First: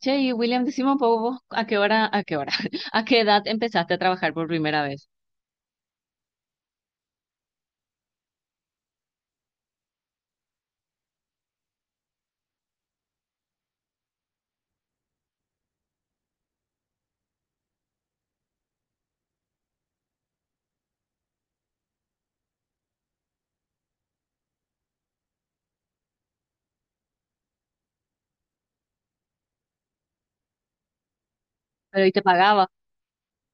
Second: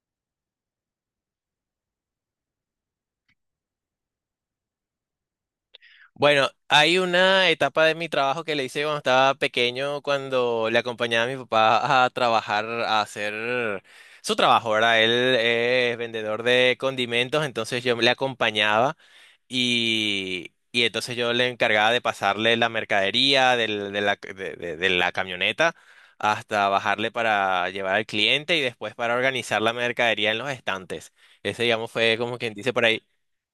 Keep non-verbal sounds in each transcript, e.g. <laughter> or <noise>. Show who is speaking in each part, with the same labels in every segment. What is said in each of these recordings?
Speaker 1: Che, y William, decime un poco vos, <laughs> a qué edad empezaste a trabajar por primera vez.
Speaker 2: Bueno, hay una etapa de mi trabajo que le hice cuando estaba pequeño, cuando le acompañaba a mi papá a trabajar, a hacer su trabajo, ¿verdad? Él es vendedor de condimentos, entonces yo le acompañaba y entonces yo le encargaba de pasarle la mercadería de la camioneta hasta bajarle para llevar al cliente y después para organizar la mercadería en los estantes. Ese, digamos,
Speaker 1: Pero ¿y
Speaker 2: fue como quien dice por ahí,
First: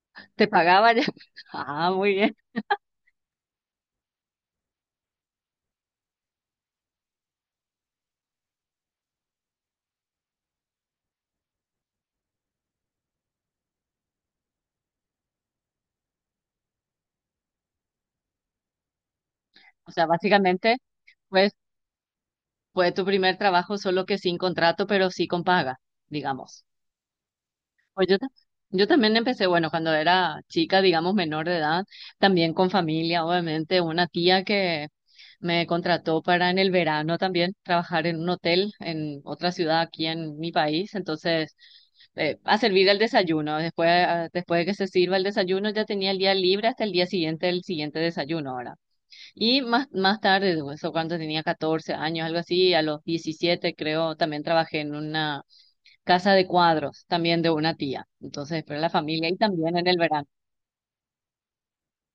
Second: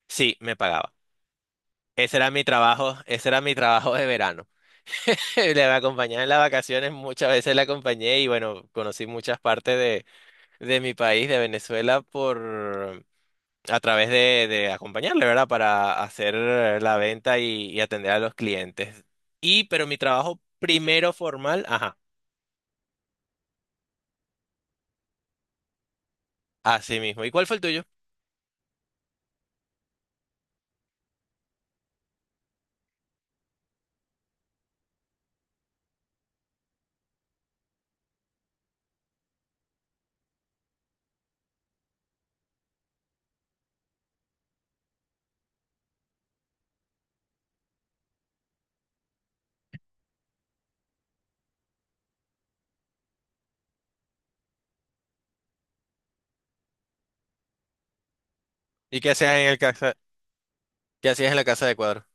Speaker 2: sí,
Speaker 1: te
Speaker 2: me
Speaker 1: pagaba
Speaker 2: pagaba.
Speaker 1: ya? <laughs> Ah, muy
Speaker 2: Ese era
Speaker 1: bien.
Speaker 2: mi trabajo, ese era mi trabajo de verano. <laughs> Le acompañaba en las vacaciones, muchas veces la acompañé y bueno, conocí muchas partes de mi país, de Venezuela, por a través de acompañarle, ¿verdad? Para hacer la venta y atender a los clientes. Y, pero
Speaker 1: O
Speaker 2: mi
Speaker 1: sea,
Speaker 2: trabajo
Speaker 1: básicamente,
Speaker 2: primero
Speaker 1: pues,
Speaker 2: formal, ajá,
Speaker 1: fue tu primer trabajo, solo que sin contrato, pero sí con paga, digamos.
Speaker 2: así mismo. ¿Y cuál fue el tuyo?
Speaker 1: Pues yo, yo también empecé, bueno, cuando era chica, digamos, menor de edad, también con familia, obviamente, una tía que me contrató para en el verano también trabajar en un hotel en otra ciudad aquí en mi país. Entonces, a servir el desayuno, después, ah, después de que se sirva el desayuno, ya tenía el día libre hasta el día siguiente, el siguiente desayuno ahora. Y más tarde, eso cuando tenía 14 años, algo así, a los 17 creo, también trabajé en una casa de cuadros, también de una tía. Entonces, pero la
Speaker 2: ¿Y qué
Speaker 1: familia
Speaker 2: hacías
Speaker 1: y también en el verano.
Speaker 2: qué hacías en la casa de cuadro?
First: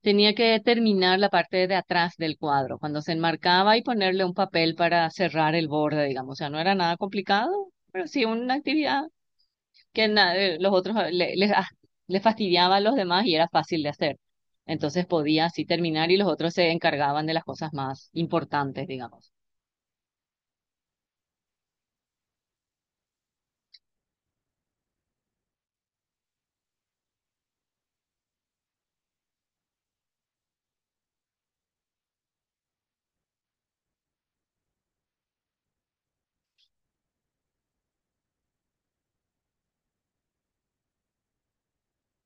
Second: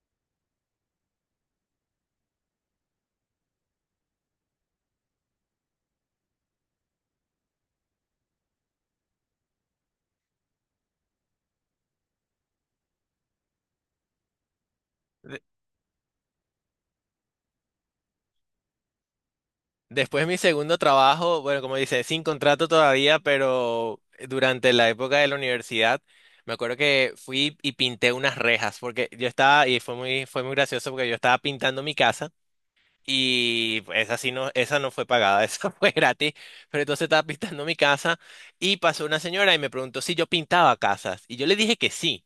Speaker 1: Tenía que terminar la parte de atrás del cuadro, cuando se enmarcaba y ponerle un papel para cerrar el borde, digamos. O sea, no era nada complicado, pero sí una actividad que los otros les fastidiaba a los demás y era fácil de hacer. Entonces podía así terminar y los otros se encargaban de las cosas más importantes, digamos.
Speaker 2: Después mi segundo trabajo, bueno, como dice, sin contrato todavía, pero durante la época de la universidad, me acuerdo que fui y pinté unas rejas, porque yo estaba, y fue muy gracioso porque yo estaba pintando mi casa. Y esa no fue pagada, <laughs> esa fue gratis. Pero entonces estaba pintando mi casa y pasó una señora y me preguntó si yo pintaba casas. Y yo le dije que sí.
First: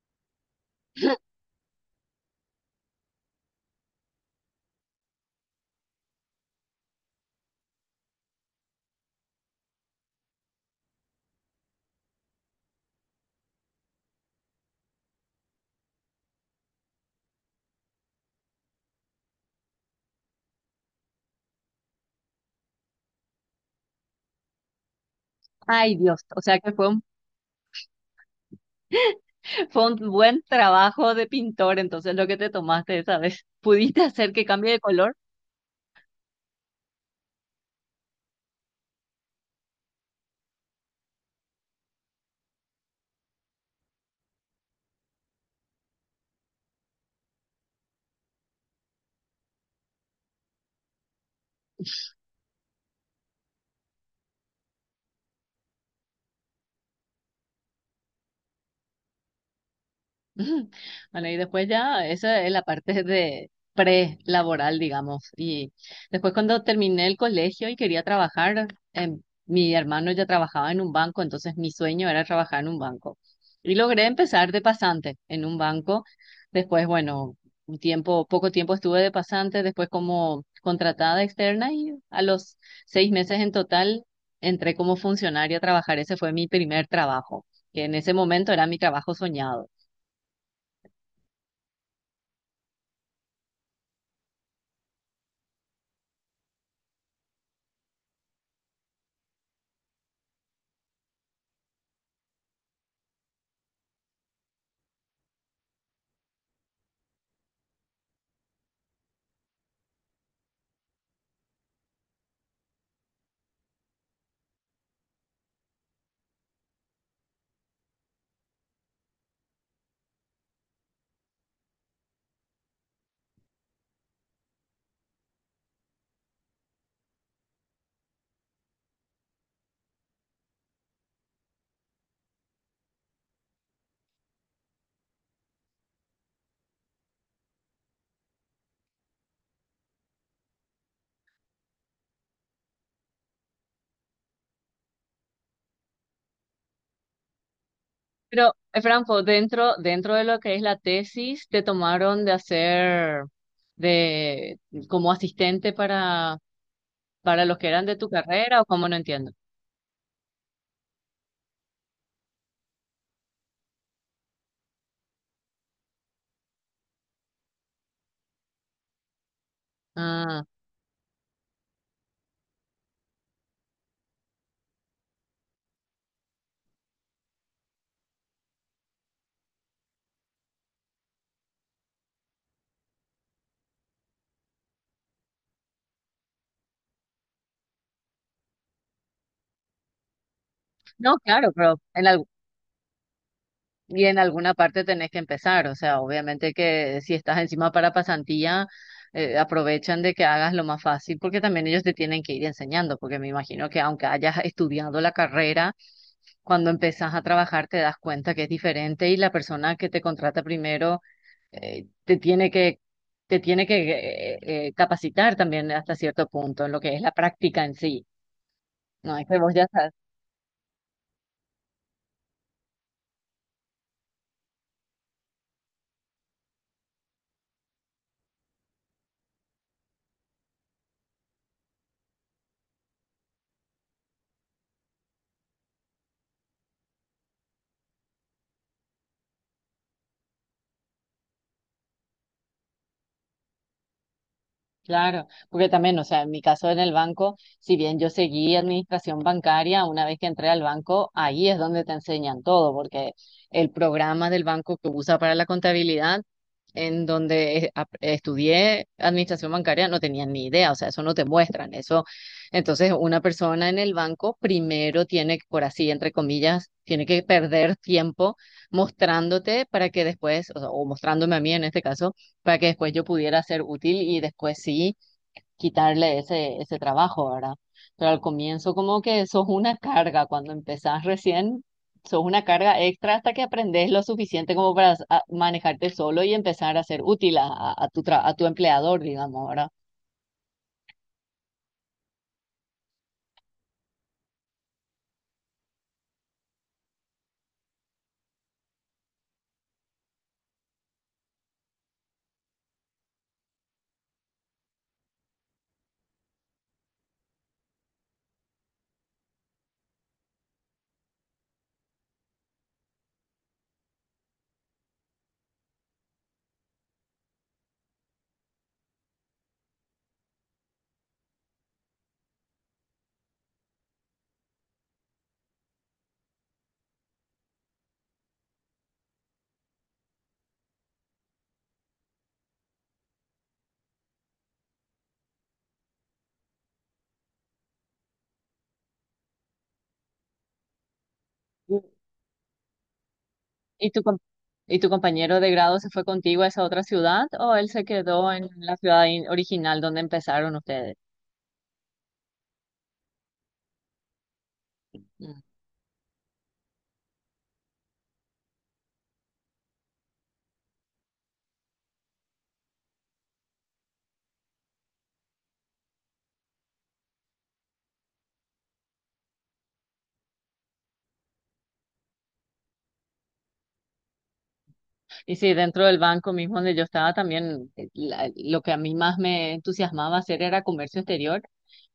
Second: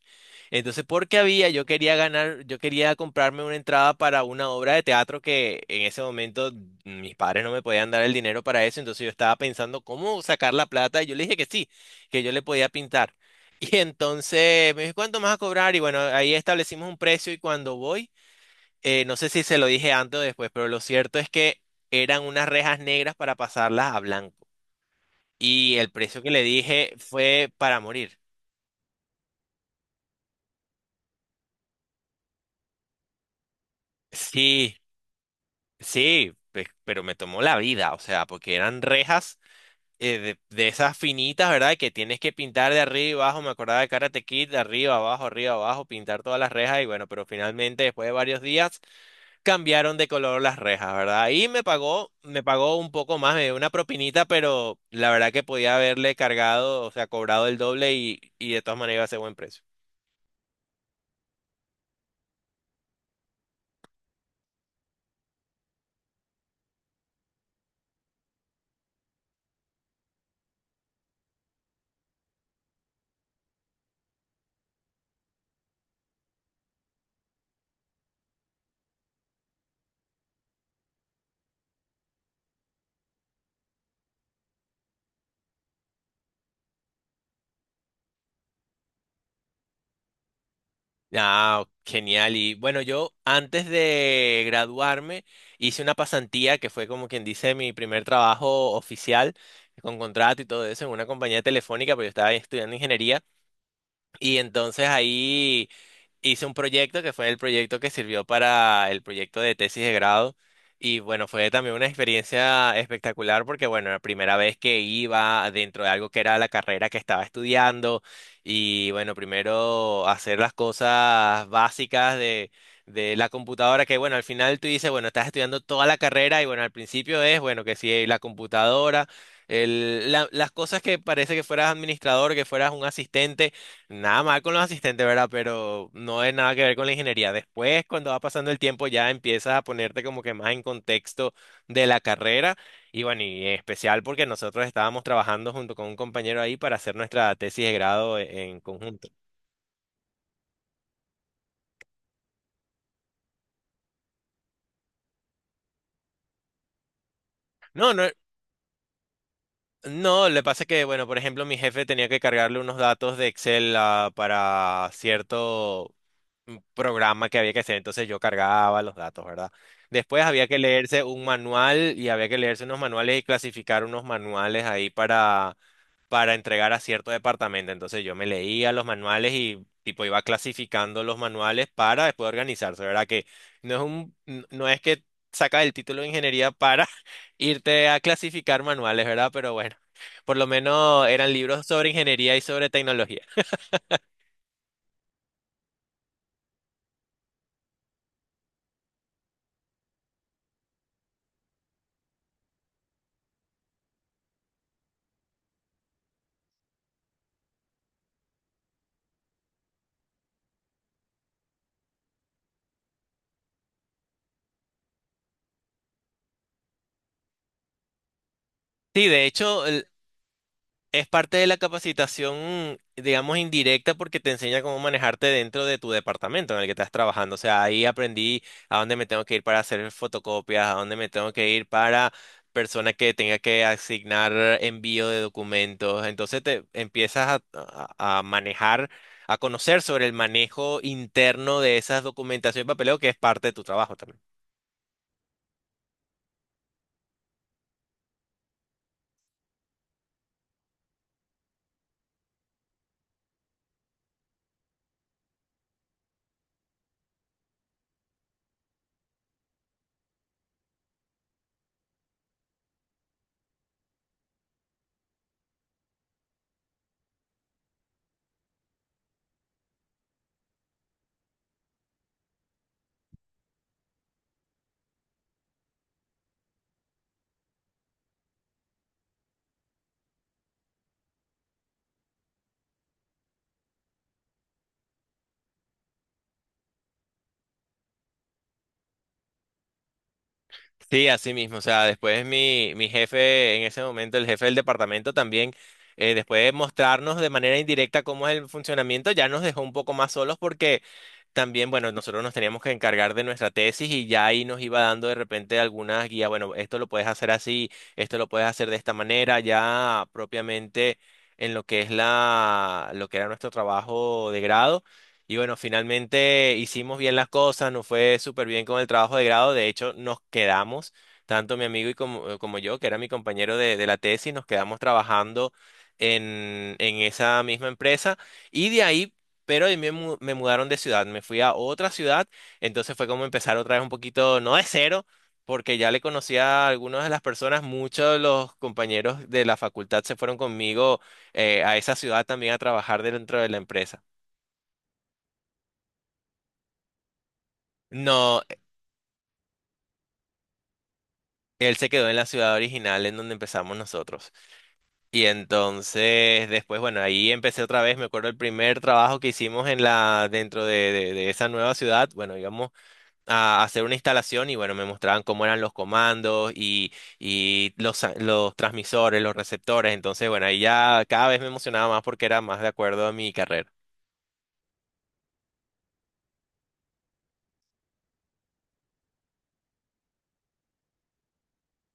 Speaker 2: Entonces, porque había, yo quería comprarme una entrada para una obra de teatro que en ese momento mis padres no me podían dar el dinero para eso. Entonces yo estaba pensando cómo sacar la plata y yo le dije que sí, que yo le podía pintar. <laughs> Y entonces me dijo, ¿cuánto me vas a cobrar? Y bueno, ahí establecimos un precio y cuando voy... no sé si se lo dije antes o después, pero lo cierto es que eran unas rejas negras para pasarlas a blanco. Y el
Speaker 1: Ay,
Speaker 2: precio
Speaker 1: Dios,
Speaker 2: que
Speaker 1: o
Speaker 2: le
Speaker 1: sea que fue
Speaker 2: dije
Speaker 1: un
Speaker 2: fue para morir.
Speaker 1: <laughs> fue un buen trabajo de pintor, entonces lo que te tomaste esa vez. <laughs> ¿Pudiste hacer que cambie
Speaker 2: Sí,
Speaker 1: de color?
Speaker 2: sí, pero me tomó la vida, o sea, porque eran rejas de esas finitas, ¿verdad? Que tienes que pintar de arriba y abajo. Me acordaba de Karate Kid, de arriba, abajo, pintar todas las rejas. Y bueno, pero finalmente, después de varios días cambiaron de color las rejas, ¿verdad? Y me pagó un poco más, me dio una propinita, pero la verdad que podía haberle cargado, o sea, cobrado el doble y de todas maneras iba a ser buen precio.
Speaker 1: <laughs> Ujú. Bueno, y después ya, esa es la parte de pre-laboral, digamos. Y después cuando terminé el colegio y quería trabajar, em, mi hermano ya trabajaba en un banco, entonces mi sueño era trabajar en un banco. Y logré empezar de pasante en un banco. Después, bueno, un tiempo, poco tiempo estuve de pasante, después como contratada externa y a los 6 meses en total entré como funcionaria a trabajar. Ese fue mi primer trabajo, que en ese momento era mi trabajo soñado.
Speaker 2: Ah, genial. Y bueno, yo antes de graduarme hice una pasantía que fue como quien dice mi primer trabajo oficial con contrato y todo eso en una compañía telefónica, pero yo estaba estudiando ingeniería y entonces ahí hice un proyecto que fue el proyecto que sirvió para el proyecto de tesis de grado. Y bueno, fue también una experiencia espectacular porque, bueno, la primera vez que iba dentro de algo que era la carrera que estaba estudiando y, bueno, primero hacer las cosas básicas de la computadora que, bueno, al final tú dices, bueno, estás estudiando toda la carrera y, bueno, al principio es, bueno, que si la computadora, las cosas que parece que fueras administrador, que fueras un asistente. Nada mal con los asistentes, ¿verdad? Pero no es nada que ver con la ingeniería. Después, cuando va pasando el tiempo, ya empiezas a ponerte como que más en contexto de la carrera. Y bueno, y en especial porque nosotros estábamos trabajando junto con un compañero ahí para hacer nuestra tesis de grado
Speaker 1: Pero,
Speaker 2: en conjunto.
Speaker 1: Franco, dentro de lo que es la tesis, te tomaron de hacer de como asistente para los que eran
Speaker 2: No,
Speaker 1: de tu
Speaker 2: no,
Speaker 1: carrera, o cómo, no entiendo.
Speaker 2: no, le pasa que, bueno, por ejemplo, mi jefe tenía que cargarle unos datos de Excel para cierto un programa que había que hacer, entonces yo cargaba los datos, ¿verdad? Después
Speaker 1: Ah,
Speaker 2: había que leerse un manual y había que leerse unos manuales y clasificar unos manuales ahí para entregar a cierto departamento. Entonces yo me leía los manuales y tipo iba clasificando los manuales para después organizarse, ¿verdad? Que no es que sacas el título de ingeniería para <laughs> irte a clasificar manuales, ¿verdad? Pero bueno, por lo menos
Speaker 1: no,
Speaker 2: eran
Speaker 1: claro,
Speaker 2: libros
Speaker 1: pero
Speaker 2: sobre ingeniería y sobre tecnología.
Speaker 1: y en alguna parte tenés que empezar. O sea, obviamente que si estás encima para pasantía, aprovechan de que hagas lo más fácil, porque también ellos te tienen que ir enseñando, porque me imagino que aunque hayas estudiado la carrera, cuando empezás a trabajar te das cuenta que es diferente y la persona que te contrata primero eh, te tiene que, te tiene que capacitar también hasta cierto punto en lo que es la práctica en sí.
Speaker 2: Sí,
Speaker 1: No es
Speaker 2: de
Speaker 1: que vos
Speaker 2: hecho,
Speaker 1: ya sabes.
Speaker 2: es parte de la capacitación, digamos, indirecta porque te enseña cómo manejarte dentro de tu departamento en el que estás trabajando. O sea, ahí aprendí a dónde me tengo que ir para hacer fotocopias, a dónde me tengo que ir para persona que tenga que asignar envío de documentos. Entonces te empiezas a manejar, a conocer sobre el manejo interno de esas documentaciones y papeleo que es parte de tu trabajo también.
Speaker 1: Claro, porque también, o sea, en mi caso en el banco, si bien yo seguí administración bancaria, una vez que entré al banco, ahí es donde te enseñan todo, porque el programa del banco que usa para la contabilidad, en donde estudié administración bancaria, no tenía ni idea, o sea, eso no te muestran, eso. Entonces, una persona en el banco primero tiene que, por así, entre comillas, tiene que perder tiempo mostrándote para que después, o sea, o mostrándome a mí en este caso para que después yo pudiera ser útil y después sí quitarle ese trabajo, ¿verdad? Pero al comienzo como que sos una carga, cuando empezás recién, sos una carga extra hasta que aprendes lo suficiente como para manejarte solo y empezar a ser útil a, a tu empleador, digamos, ¿verdad?
Speaker 2: Sí, así mismo. O sea, después mi jefe, en ese momento, el jefe del departamento también, después de mostrarnos de manera indirecta cómo es el funcionamiento, ya nos dejó un poco más solos porque también, bueno, nosotros nos teníamos que encargar de nuestra tesis y ya ahí nos iba dando de repente algunas guías, bueno, esto lo puedes hacer así, esto lo puedes hacer de esta manera, ya propiamente en lo que es lo que era nuestro trabajo de grado. Y bueno, finalmente hicimos bien las cosas, nos fue súper bien con el trabajo de grado, de hecho nos quedamos, tanto mi amigo y como, como yo, que era mi compañero de la tesis, nos quedamos trabajando en esa misma empresa. Y de ahí, pero ahí me mudaron de ciudad, me fui a otra ciudad, entonces fue como empezar otra vez un poquito, no de cero, porque ya le conocía a algunas de las personas, muchos de los compañeros de la facultad se fueron conmigo a
Speaker 1: Mm.
Speaker 2: esa ciudad también a trabajar dentro de la
Speaker 1: ¿Y
Speaker 2: empresa.
Speaker 1: y tu compañero de grado se fue contigo a esa otra ciudad o él se quedó
Speaker 2: No,
Speaker 1: en la ciudad original donde empezaron ustedes?
Speaker 2: él se quedó en la ciudad original en donde empezamos nosotros. Y entonces después, bueno, ahí empecé otra vez, me acuerdo el primer trabajo que hicimos en la, dentro de, de esa nueva ciudad, bueno, íbamos a hacer una instalación y bueno, me mostraban cómo eran los comandos y los, los transmisores, los receptores. Entonces, bueno, ahí ya cada vez me emocionaba más porque era más de acuerdo a mi carrera.
Speaker 1: Y sí, dentro del banco mismo donde yo estaba también, lo que a mí más me entusiasmaba hacer era comercio exterior,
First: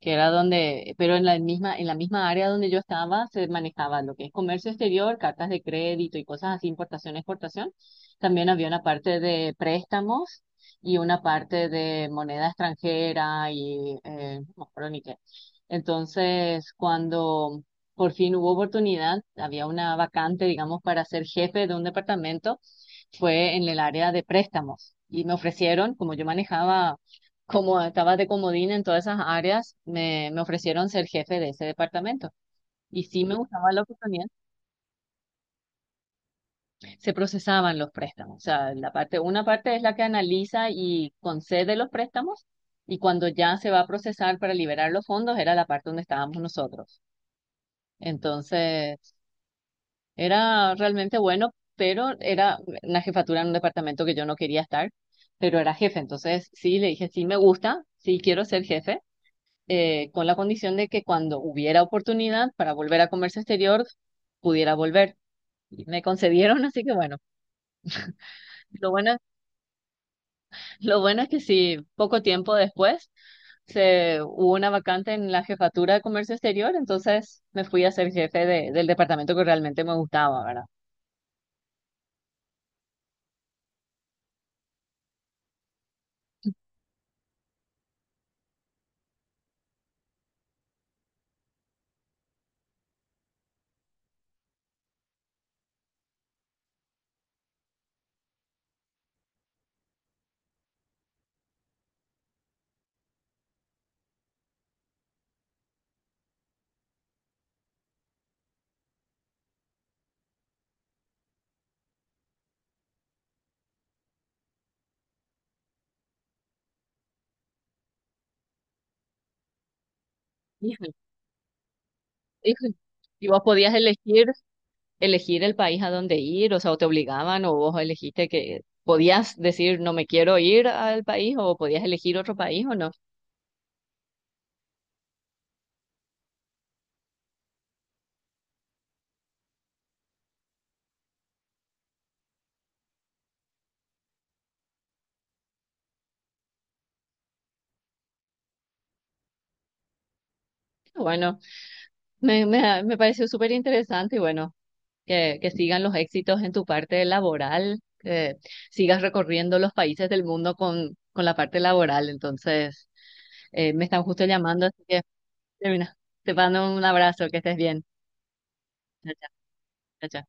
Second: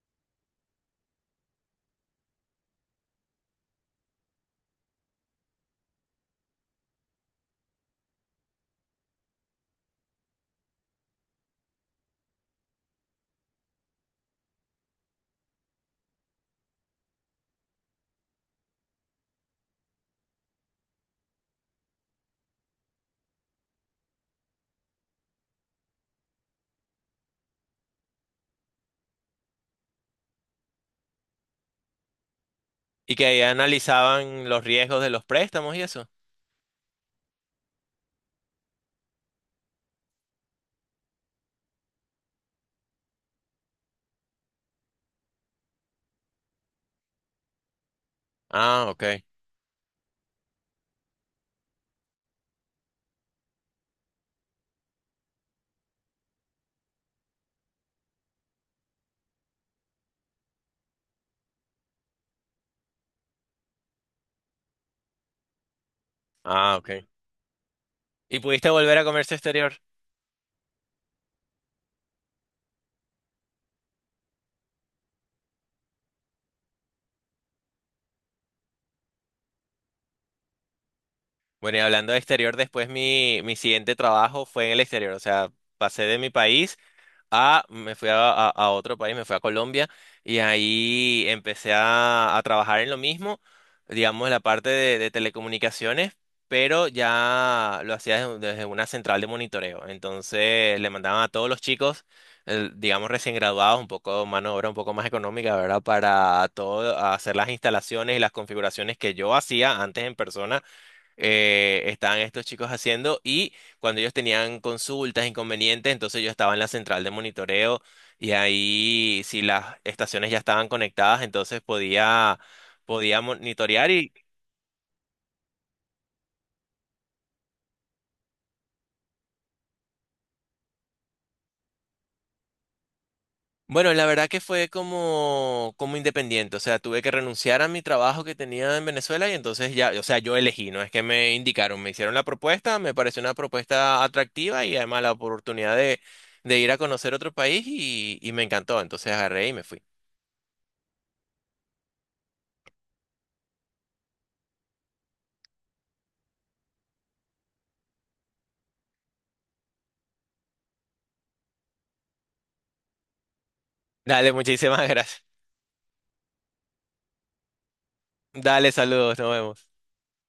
Speaker 1: que era donde, pero en la misma área donde yo estaba se manejaba lo que es comercio exterior, cartas de crédito y cosas así, importación, exportación. También había una parte de préstamos y una parte de moneda extranjera y no me acuerdo ni qué. Entonces, cuando por fin hubo oportunidad, había una vacante, digamos, para ser jefe de un departamento, fue en el área de préstamos y me ofrecieron, como yo manejaba, como estaba de comodín en todas esas áreas, me ofrecieron ser jefe de ese departamento. Y
Speaker 2: Y
Speaker 1: sí
Speaker 2: que
Speaker 1: me
Speaker 2: ahí
Speaker 1: gustaba la oportunidad.
Speaker 2: analizaban los riesgos de los préstamos y eso.
Speaker 1: Se procesaban los préstamos. O sea, la parte, una parte es la que analiza y concede los préstamos y cuando ya se va a procesar para liberar los fondos era la parte donde estábamos nosotros.
Speaker 2: Ah,
Speaker 1: Entonces,
Speaker 2: ok.
Speaker 1: era realmente bueno, pero era una jefatura en un departamento que yo no quería estar, pero era jefe. Entonces, sí, le dije, sí, me gusta, sí, quiero ser jefe, con la condición de que cuando hubiera oportunidad para volver a comercio exterior, pudiera volver. Y me concedieron, <laughs>
Speaker 2: Ah,
Speaker 1: así que
Speaker 2: ok.
Speaker 1: bueno,
Speaker 2: ¿Y pudiste
Speaker 1: lo
Speaker 2: volver a
Speaker 1: bueno,
Speaker 2: comercio exterior?
Speaker 1: lo bueno es que sí, poco tiempo después hubo una vacante en la jefatura de comercio exterior, entonces me fui a ser jefe del departamento que realmente me gustaba, ¿verdad?
Speaker 2: Bueno, y hablando de exterior, después mi siguiente trabajo fue en el exterior. O sea, pasé de mi país. A, me fui a, a otro país, me fui a Colombia y ahí empecé a trabajar en lo mismo, digamos, la parte de telecomunicaciones, pero ya lo hacía desde una central de monitoreo. Entonces le mandaban a todos los chicos, digamos, recién graduados, un poco mano de obra, un poco más económica, ¿verdad? Para todo, hacer las instalaciones y las configuraciones que yo hacía antes en persona, estaban estos chicos haciendo y cuando ellos tenían consultas, inconvenientes, entonces yo estaba en la central de monitoreo y ahí si las estaciones ya estaban
Speaker 1: Híjole,
Speaker 2: conectadas, entonces podía,
Speaker 1: <laughs> híjole.
Speaker 2: podía
Speaker 1: ¿Y vos podías
Speaker 2: monitorear y
Speaker 1: elegir, elegir el país a donde ir? O sea, ¿o te obligaban o vos elegiste, que podías decir no me quiero ir al país, o podías elegir otro país o no?
Speaker 2: bueno, la verdad que fue como, como independiente, o sea, tuve que renunciar a mi trabajo que tenía en Venezuela y entonces ya, o sea, yo elegí, no es que me indicaron, me hicieron la propuesta, me pareció una propuesta atractiva y además la oportunidad de ir a conocer otro país y me encantó, entonces agarré y me fui.
Speaker 1: Bueno, me pareció súper interesante y bueno, que sigan los éxitos en tu parte laboral, que sigas recorriendo los países del mundo con la parte laboral. Entonces, me están justo
Speaker 2: Dale,
Speaker 1: llamando, así
Speaker 2: muchísimas <laughs>
Speaker 1: que
Speaker 2: gracias.
Speaker 1: termina. Te mando un abrazo, que estés bien.
Speaker 2: Dale,
Speaker 1: Chao,
Speaker 2: saludos,
Speaker 1: chao.
Speaker 2: nos vemos.
Speaker 1: Chao, chao.